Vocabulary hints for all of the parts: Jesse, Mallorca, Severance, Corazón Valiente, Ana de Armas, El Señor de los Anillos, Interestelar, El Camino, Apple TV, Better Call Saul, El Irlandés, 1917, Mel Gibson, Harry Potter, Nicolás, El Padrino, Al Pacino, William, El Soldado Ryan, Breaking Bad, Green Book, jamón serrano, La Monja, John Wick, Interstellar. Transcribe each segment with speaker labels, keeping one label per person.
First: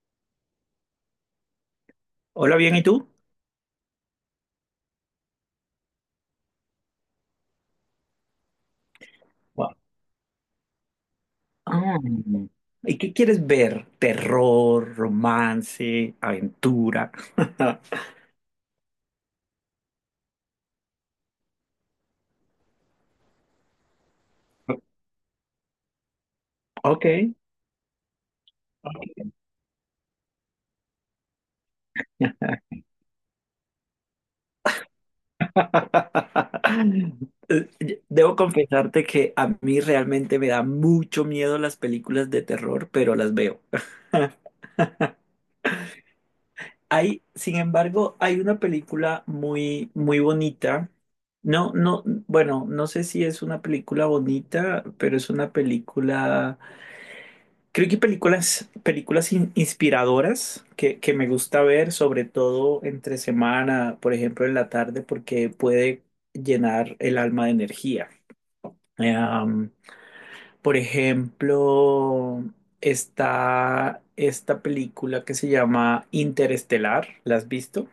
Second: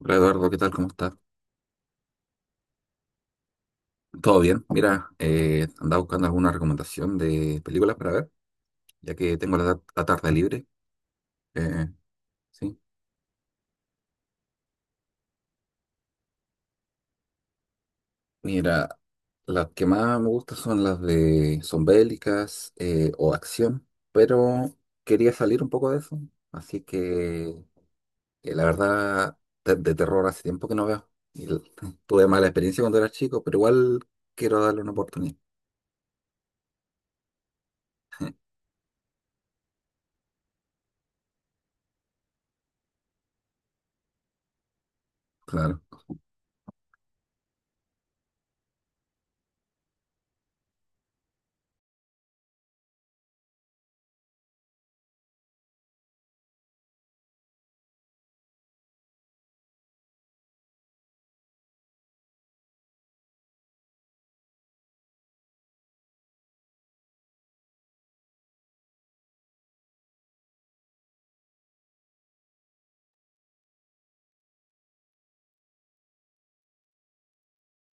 Speaker 1: Hola Eduardo, ¿qué tal? ¿Cómo estás?
Speaker 2: Hola, bien, ¿y tú?
Speaker 1: Todo bien. Mira, andaba buscando alguna recomendación de películas para ver, ya que tengo
Speaker 2: Gua-
Speaker 1: la tarde libre. Eh,
Speaker 2: Ah,
Speaker 1: sí.
Speaker 2: ¿Y qué quieres ver? Terror, romance, aventura.
Speaker 1: Mira, las que más me gustan son las de son bélicas o acción, pero quería salir un poco de eso, así
Speaker 2: Ok.
Speaker 1: que la
Speaker 2: Ok.
Speaker 1: verdad de terror hace tiempo que no veo. Y tuve mala experiencia cuando era chico, pero igual quiero darle una oportunidad.
Speaker 2: Debo confesarte que a mí realmente me da mucho miedo las películas de terror, pero las veo.
Speaker 1: Claro.
Speaker 2: Hay, sin embargo, hay una película muy, muy bonita. No, no, bueno, no sé si es una película bonita, pero es una película. Creo que películas, inspiradoras que me gusta ver, sobre todo entre semana, por ejemplo, en la tarde, porque puede llenar el alma de energía. Eh, um, por ejemplo, está esta película que se llama Interestelar. ¿La has visto?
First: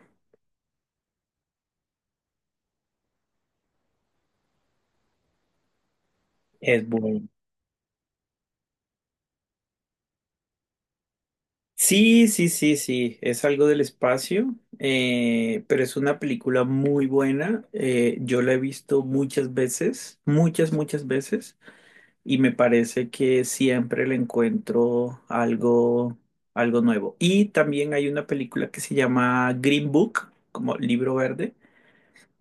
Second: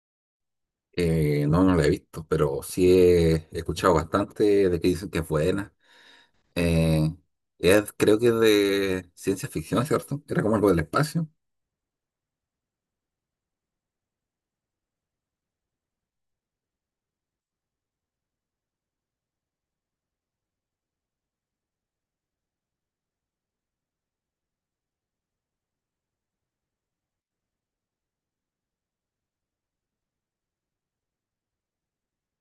Speaker 1: No, no la he visto, pero sí he escuchado bastante de que dicen que es buena.
Speaker 2: Es
Speaker 1: Eh,
Speaker 2: buena.
Speaker 1: creo que es de ciencia ficción, ¿cierto? Era como algo del espacio.
Speaker 2: Sí, sí, sí, sí, es algo del espacio, pero es una película muy buena. Yo la he visto muchas veces, muchas, muchas veces, y me parece que siempre le encuentro algo, algo nuevo. Y también hay una película que se llama Green Book, como libro verde,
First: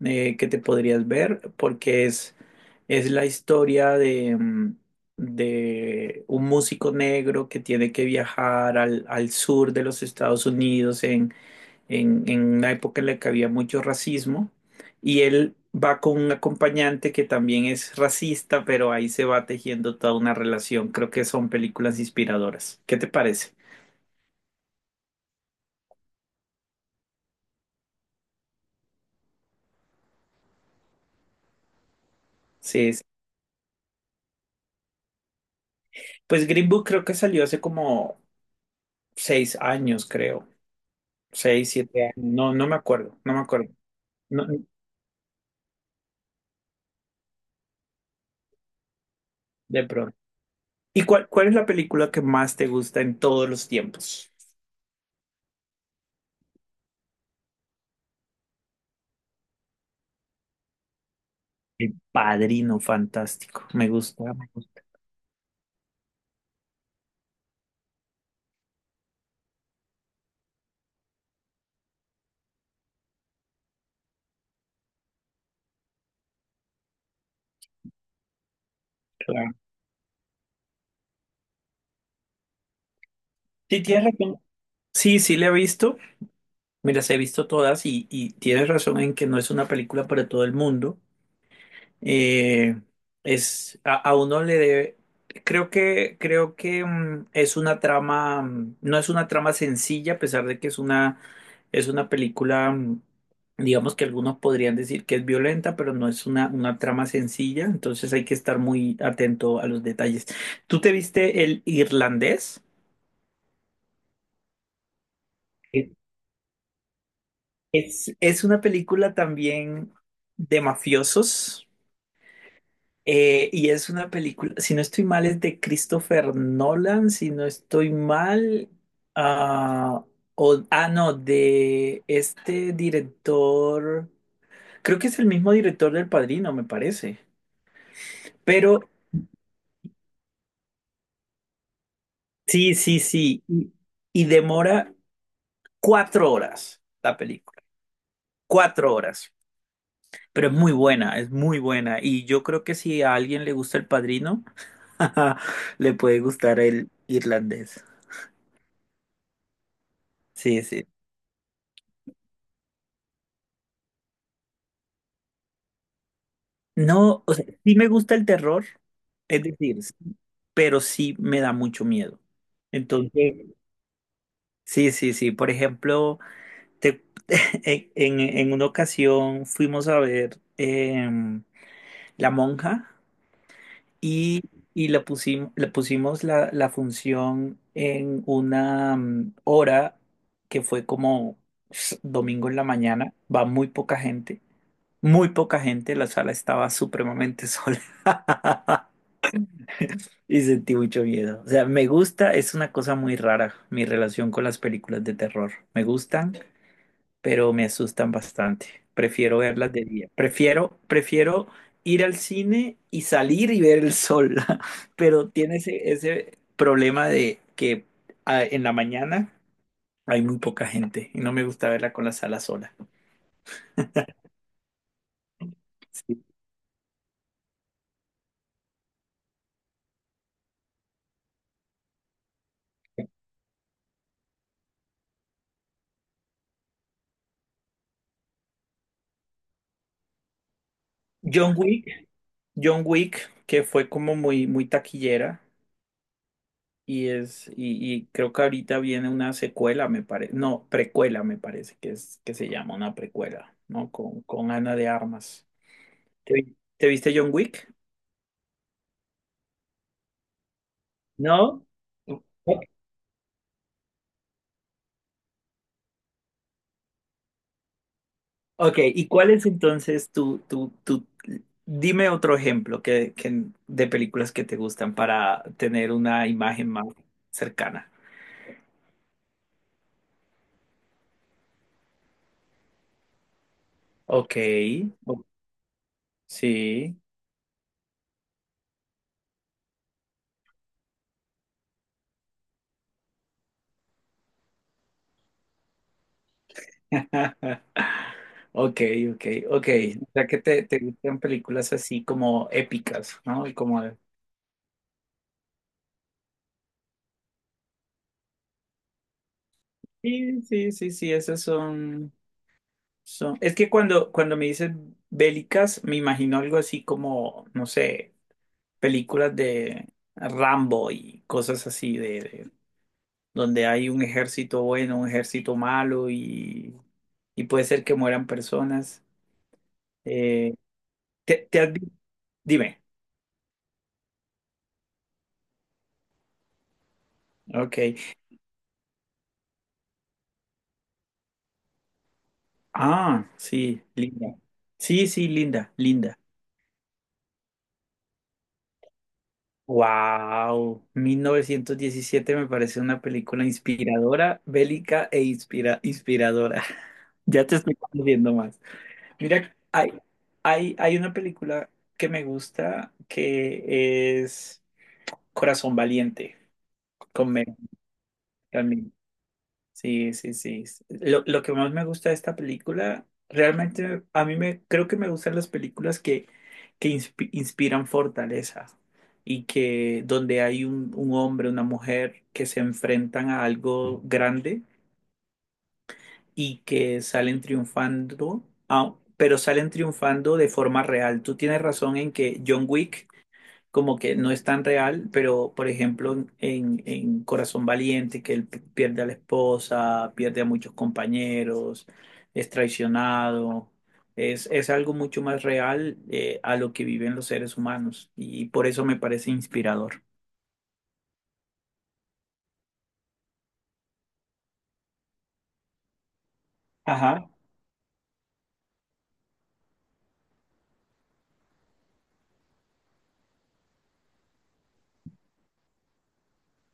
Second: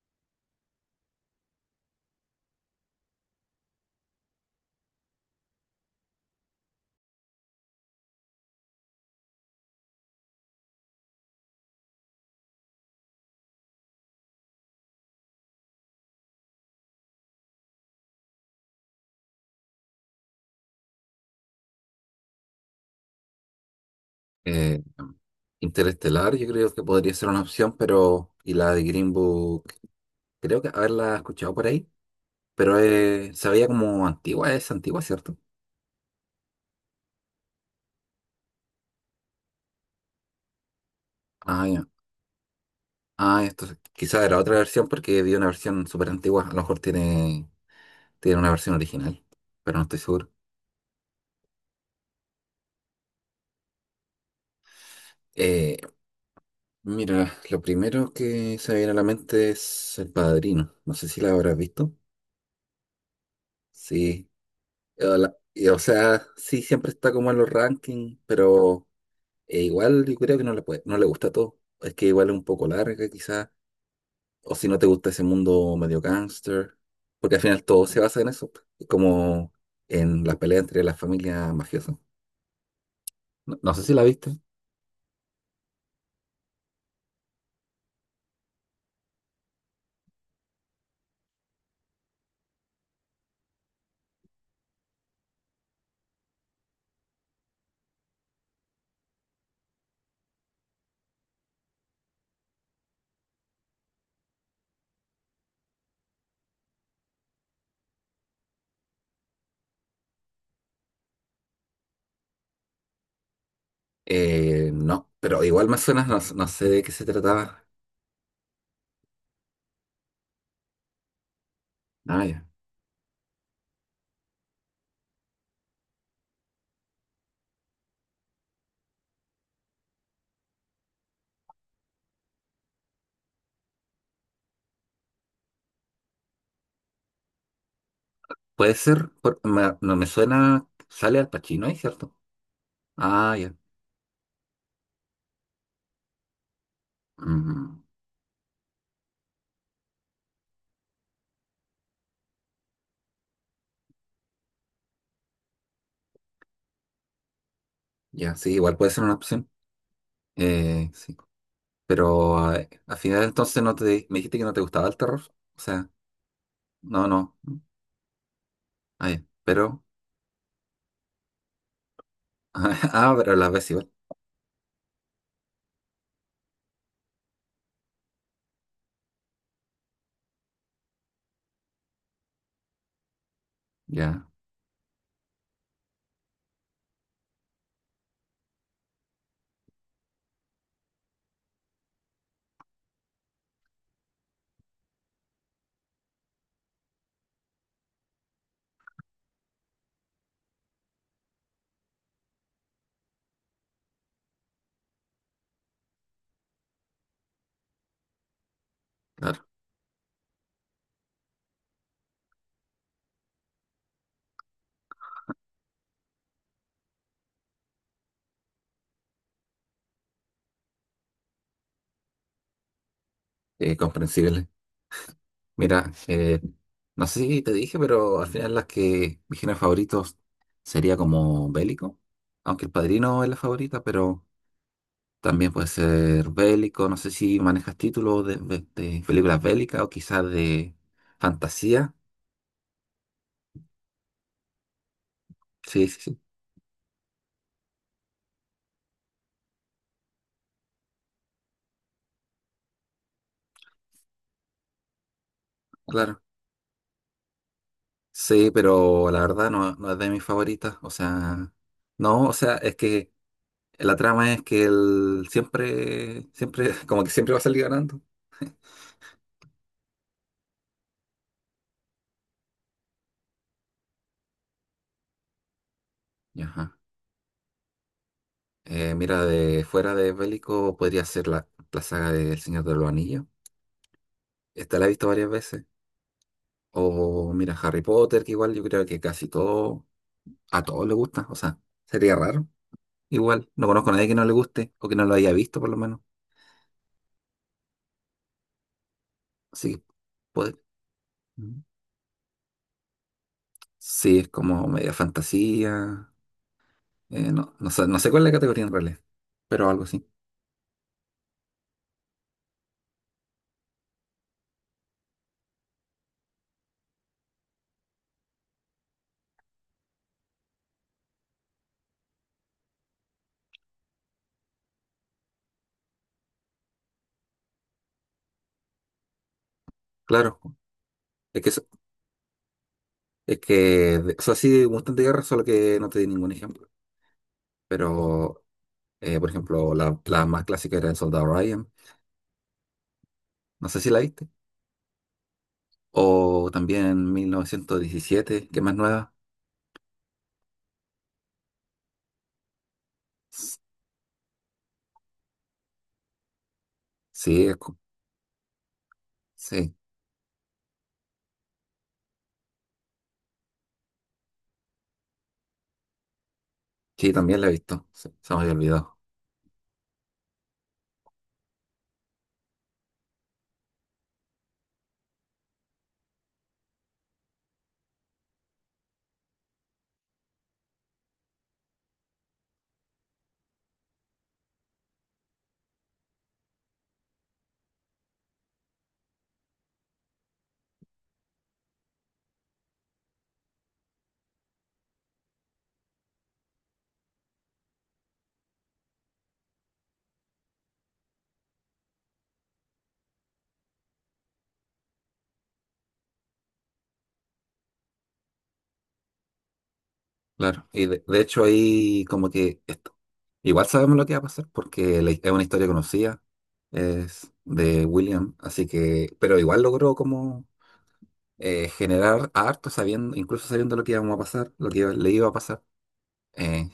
Speaker 2: que te podrías ver porque es la historia de, de un músico negro que tiene que viajar al sur de los Estados Unidos en, en una época en la que había mucho racismo y él va con un acompañante que también es racista, pero ahí se va tejiendo toda una relación. Creo que son películas inspiradoras. ¿Qué te parece?
Speaker 1: Eh, Interestelar, yo creo que podría ser una opción, pero. Y la de Green Book, creo que haberla escuchado por ahí, pero
Speaker 2: Sí, es-
Speaker 1: se veía como antigua, es antigua, ¿cierto?
Speaker 2: pues Green Book creo que salió hace como 6 años, creo.
Speaker 1: Ah,
Speaker 2: Seis,
Speaker 1: ya.
Speaker 2: 7 años. No, no me acuerdo, no me
Speaker 1: Ah, esto
Speaker 2: acuerdo.
Speaker 1: quizás era
Speaker 2: No,
Speaker 1: otra versión porque vi una versión súper antigua, a lo mejor tiene, tiene una versión original, pero no
Speaker 2: de
Speaker 1: estoy
Speaker 2: pronto.
Speaker 1: seguro.
Speaker 2: ¿Y cuál es la película que más te gusta en todos los tiempos?
Speaker 1: Eh, Mira, lo primero que se me viene a la mente es El Padrino. No sé si la habrás visto.
Speaker 2: El Padrino, fantástico. Me gusta
Speaker 1: Sí.
Speaker 2: mucho.
Speaker 1: O sea, sí, siempre está como en los rankings, pero igual yo creo que no le puede, no le gusta todo. Es que igual es un poco larga, quizás. O si no te gusta ese mundo medio gangster, porque al final todo se basa en eso, como en la pelea entre las familias mafiosas. No, no
Speaker 2: Sí,
Speaker 1: sé si la
Speaker 2: tienes
Speaker 1: viste.
Speaker 2: razón. Sí, sí, la he visto. Mira, las he visto todas y tienes razón en que no es una película para todo el mundo. Eh, es, a uno le debe, creo que es una trama, no es una trama sencilla, a pesar de que es una película, digamos que algunos podrían decir que es violenta, pero no es una trama sencilla, entonces hay que estar muy atento a los detalles. ¿Tú te viste El Irlandés?
Speaker 1: No, pero igual más
Speaker 2: Eh,
Speaker 1: o menos no, no sé de qué se trataba.
Speaker 2: Es una película también de mafiosos.
Speaker 1: Ah, ya.
Speaker 2: Y es una película, si no estoy mal, es de Christopher Nolan, si no estoy mal, ah, no, de este director, creo que es el mismo director del Padrino, me parece,
Speaker 1: Puede
Speaker 2: pero
Speaker 1: ser, no me suena, sale Al Pacino ahí, ¿cierto?
Speaker 2: sí, sí,
Speaker 1: Ah,
Speaker 2: sí,
Speaker 1: ya.
Speaker 2: y demora 4 horas la película,
Speaker 1: Mm,
Speaker 2: 4 horas, pero es muy buena, y yo creo que si a alguien le gusta el Padrino, le puede gustar el irlandés,
Speaker 1: ya, sí, igual puede ser una opción.
Speaker 2: sí, sí.
Speaker 1: Sí. Pero al final entonces no te, me dijiste que no te gustaba el terror. O sea, no,
Speaker 2: No, o
Speaker 1: no.
Speaker 2: sea, sí me gusta el terror,
Speaker 1: Ah, ya.
Speaker 2: es
Speaker 1: Pero,
Speaker 2: decir, sí, pero sí me da mucho miedo.
Speaker 1: ah, pero a
Speaker 2: Entonces,
Speaker 1: la vez igual.
Speaker 2: sí, sí, sí. Por ejemplo, te- en una ocasión fuimos a ver La Monja
Speaker 1: Ya,
Speaker 2: y, y la pusimos, le pusimos la función en una hora que fue como domingo en la mañana. Va muy poca gente, muy poca gente. La sala estaba supremamente sola. Y sentí mucho miedo. O sea, me gusta, es una cosa muy rara mi relación con las películas de terror. Me gustan, pero me asustan bastante. Prefiero
Speaker 1: claro.
Speaker 2: verlas de día. Prefiero, prefiero ir al cine y salir y ver el sol. Pero tiene ese, ese problema de que en la mañana hay muy poca gente y no me gusta verla con la sala sola.
Speaker 1: Comprensible. Mira,
Speaker 2: Sí.
Speaker 1: no sé si te dije, pero al final las que mis géneros favoritos sería como bélico. Aunque El Padrino es la favorita, pero... También puede ser bélico, no sé si manejas títulos de películas bélicas o quizás de
Speaker 2: John
Speaker 1: fantasía.
Speaker 2: Wick, John Wick, que fue como muy, muy taquillera.
Speaker 1: Sí, sí, sí,
Speaker 2: Y es, y creo que ahorita viene una secuela, me parece, no, precuela me parece que es que se llama una precuela, ¿no? Con Ana de Armas.
Speaker 1: claro.
Speaker 2: ¿Te, te viste John Wick?
Speaker 1: Sí, pero la verdad no, no es de mis favoritas. O sea,
Speaker 2: ¿No?
Speaker 1: no, o sea, es que la trama es que él siempre, siempre, como que siempre va a salir ganando.
Speaker 2: Ok, ¿y cuál es entonces tu, dime otro ejemplo de películas que te gustan para tener una imagen
Speaker 1: Ajá.
Speaker 2: más cercana.
Speaker 1: Mira, de fuera de bélico podría ser la saga de El Señor de los Anillos.
Speaker 2: Ok,
Speaker 1: Esta la he visto varias veces.
Speaker 2: sí.
Speaker 1: O mira, Harry Potter, que igual yo creo que casi todo a todos les gusta, o sea, sería raro. Igual, no conozco a nadie que no le guste o que no lo haya visto por lo menos.
Speaker 2: Ok, ok, ok.
Speaker 1: Así que
Speaker 2: O sea que
Speaker 1: puede.
Speaker 2: te gustan
Speaker 1: Mm.
Speaker 2: películas así como épicas, ¿no? Y como de-.
Speaker 1: Sí, es como media fantasía. No, no sé, no sé cuál es la categoría en realidad, pero algo así.
Speaker 2: Sí, sí, sí, sí, esas son, son... Es que cuando me dices bélicas, me imagino algo así como, no sé, películas de Rambo y cosas así de-, donde hay un ejército bueno, un ejército malo y puede ser que mueran personas.
Speaker 1: Claro,
Speaker 2: Eh,
Speaker 1: es
Speaker 2: te,
Speaker 1: que,
Speaker 2: te
Speaker 1: so-
Speaker 2: has vi- Dime.
Speaker 1: es que, de- o sea, sí, de Mustang de guerra, solo que no te di ningún ejemplo.
Speaker 2: Ok.
Speaker 1: Pero, por ejemplo, la más clásica era El Soldado Ryan,
Speaker 2: Ah,
Speaker 1: no sé
Speaker 2: sí,
Speaker 1: si la viste.
Speaker 2: linda. Sí, sí, linda, linda.
Speaker 1: O también 1917, que es más nueva.
Speaker 2: Wow, 1917 me parece una película
Speaker 1: S-
Speaker 2: inspiradora, bélica e inspiradora.
Speaker 1: Sí,
Speaker 2: Ya
Speaker 1: es
Speaker 2: te estoy
Speaker 1: co-
Speaker 2: conociendo más. Mira,
Speaker 1: sí.
Speaker 2: hay una película que me gusta que es Corazón Valiente,
Speaker 1: Sí,
Speaker 2: con
Speaker 1: también la he
Speaker 2: Megan
Speaker 1: visto. Se me había
Speaker 2: también.
Speaker 1: olvidado.
Speaker 2: Sí, sí, sí. Lo que más me gusta de esta película, realmente a mí me creo que me gustan las películas que inspiran fortaleza y que donde hay un hombre, una mujer que se enfrentan a algo grande y que salen triunfando, ah, pero salen triunfando de forma real. Tú tienes razón en que John Wick como que no es tan real, pero por ejemplo en Corazón Valiente, que él pierde a la esposa, pierde a muchos compañeros, es traicionado, es algo mucho más real a lo que viven los seres humanos y por eso me parece inspirador.
Speaker 1: Claro. Y de hecho ahí como que esto. Igual sabemos lo que va a pasar porque es una historia conocida.
Speaker 2: Ajá.
Speaker 1: Es de William. Así que, pero igual logró como generar harto sabiendo, incluso sabiendo lo que íbamos a pasar, lo que le iba a pasar. Eh,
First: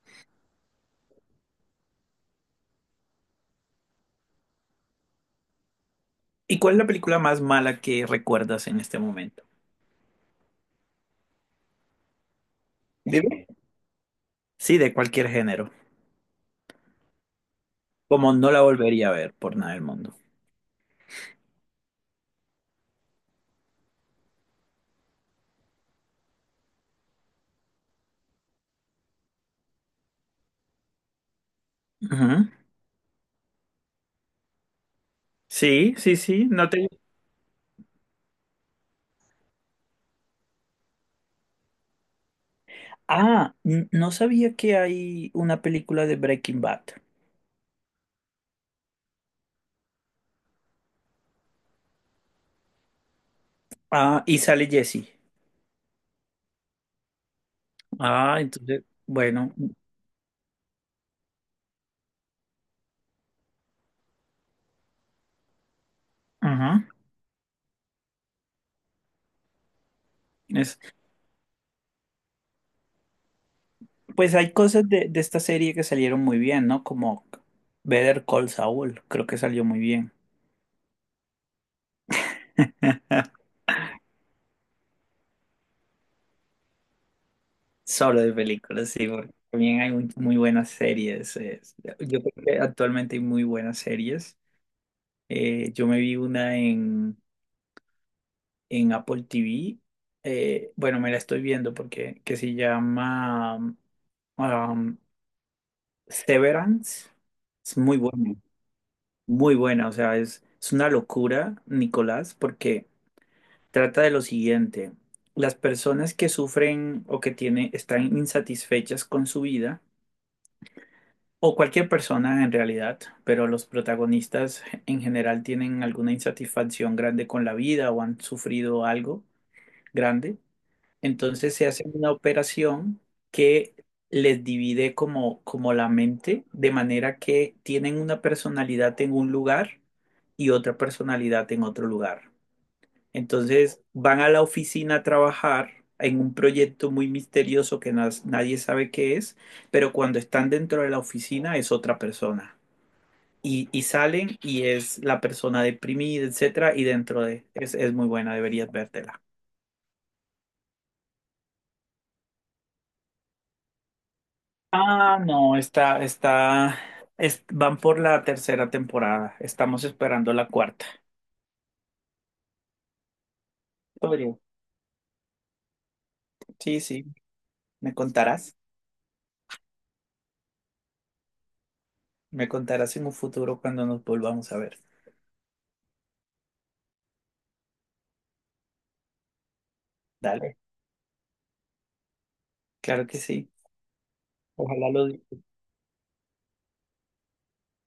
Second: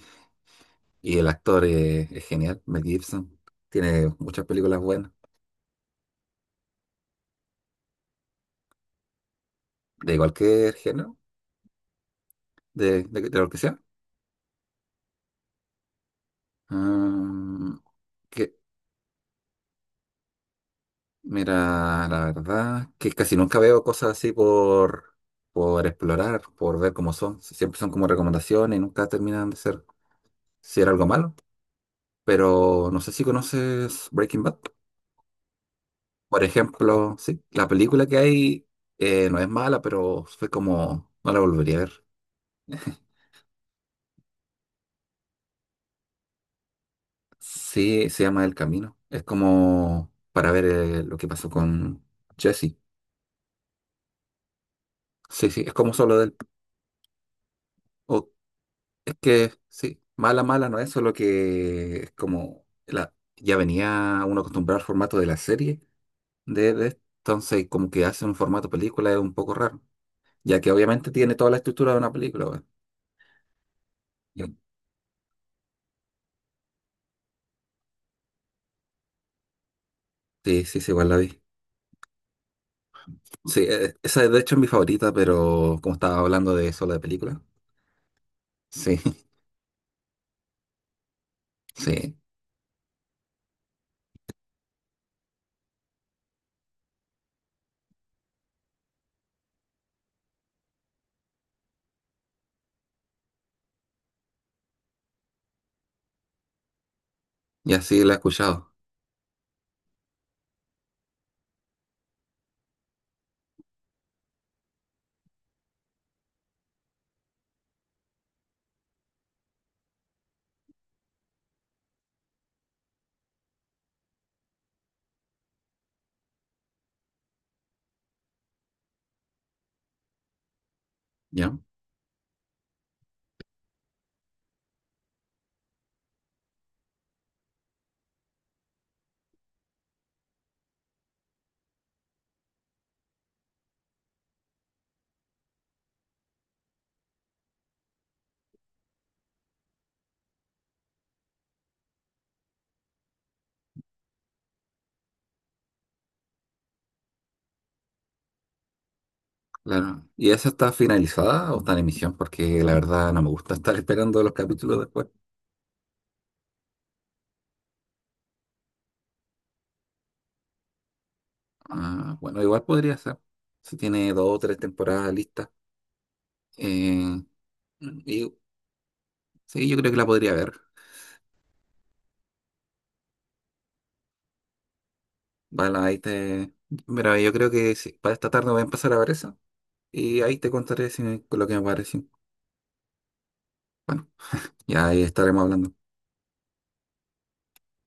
Speaker 1: y el actor es genial, Mel Gibson. Tiene muchas películas buenas.
Speaker 2: ¿Y cuál es la película más mala que recuerdas en este momento?
Speaker 1: De cualquier género, de
Speaker 2: Dime.
Speaker 1: lo que sea.
Speaker 2: Sí, de cualquier género.
Speaker 1: Mm,
Speaker 2: Como no
Speaker 1: que-
Speaker 2: la volvería a ver por nada del mundo.
Speaker 1: Mira, la verdad que casi nunca veo cosas así por explorar, por ver cómo son. Siempre son como recomendaciones y nunca terminan de ser si era algo malo.
Speaker 2: Ujú.
Speaker 1: Pero no sé si conoces Breaking Bad.
Speaker 2: Sí, sí,
Speaker 1: Por
Speaker 2: sí. No te.
Speaker 1: ejemplo, sí, la película que hay no es mala, pero fue como, no la volvería a ver.
Speaker 2: Ah, no sabía que hay una película de Breaking Bad.
Speaker 1: Sí, se llama El Camino. Es como para ver lo que pasó con Jesse.
Speaker 2: Ah, y sale Jesse.
Speaker 1: Sí, sí, es como solo de él. O
Speaker 2: Ah, entonces,
Speaker 1: Es que
Speaker 2: bueno,
Speaker 1: sí, mala, mala no es, solo que es como la, ya venía uno acostumbrado al formato de la serie,
Speaker 2: ajá.
Speaker 1: entonces como que hace un formato película es un poco raro, ya que
Speaker 2: Es,
Speaker 1: obviamente tiene toda la estructura de una película. Weón.
Speaker 2: pues
Speaker 1: Yo-
Speaker 2: hay cosas de esta serie que salieron muy bien, ¿no? Como Better Call Saul, creo que salió muy bien.
Speaker 1: Sí, sí, sí, igual la vi. Sí, esa de hecho es mi favorita, pero como estaba hablando de solo de película,
Speaker 2: Solo de películas,
Speaker 1: sí,
Speaker 2: sí, porque también hay muy, muy buenas series.
Speaker 1: sí,
Speaker 2: Yo creo que actualmente hay muy buenas series. Yo me vi una en Apple TV. Bueno, me la estoy viendo porque que se llama um, Severance.
Speaker 1: y
Speaker 2: Es muy
Speaker 1: así la he
Speaker 2: buena,
Speaker 1: escuchado,
Speaker 2: muy buena. O sea, es una locura, Nicolás, porque trata de lo siguiente. Las personas que sufren o que tienen, están insatisfechas con su vida, o cualquier persona en realidad, pero los protagonistas en general tienen alguna insatisfacción grande con la vida o han sufrido algo grande. Entonces
Speaker 1: ¿ya?
Speaker 2: se hace una operación que les divide como, como la mente, de manera que tienen una personalidad en un lugar y otra personalidad en otro lugar. Entonces van a la oficina a trabajar en un proyecto muy misterioso que nadie sabe qué es, pero cuando están dentro de la oficina es otra persona. Y salen y es la persona deprimida, etcétera, y dentro de... es muy buena, deberías vértela.
Speaker 1: Claro. ¿Y esa está finalizada o está en emisión? Porque la verdad no me gusta estar esperando los capítulos después.
Speaker 2: Ah, no, está, está, es- van por la tercera temporada. Estamos esperando la cuarta.
Speaker 1: Ah, bueno, igual podría ser. Si tiene dos
Speaker 2: Podría.
Speaker 1: o tres temporadas listas.
Speaker 2: Sí, sí,
Speaker 1: Eh,
Speaker 2: me
Speaker 1: y,
Speaker 2: contarás.
Speaker 1: sí, yo creo que la podría ver.
Speaker 2: Me contarás en un futuro cuando nos volvamos a ver.
Speaker 1: Vale, ahí te... Mira, yo creo que sí, para esta tarde voy a empezar a ver eso. Y ahí te
Speaker 2: Dale,
Speaker 1: contaré si me- lo que me pareció.
Speaker 2: claro que sí.
Speaker 1: Y
Speaker 2: Ojalá
Speaker 1: ahí
Speaker 2: lo
Speaker 1: estaremos hablando.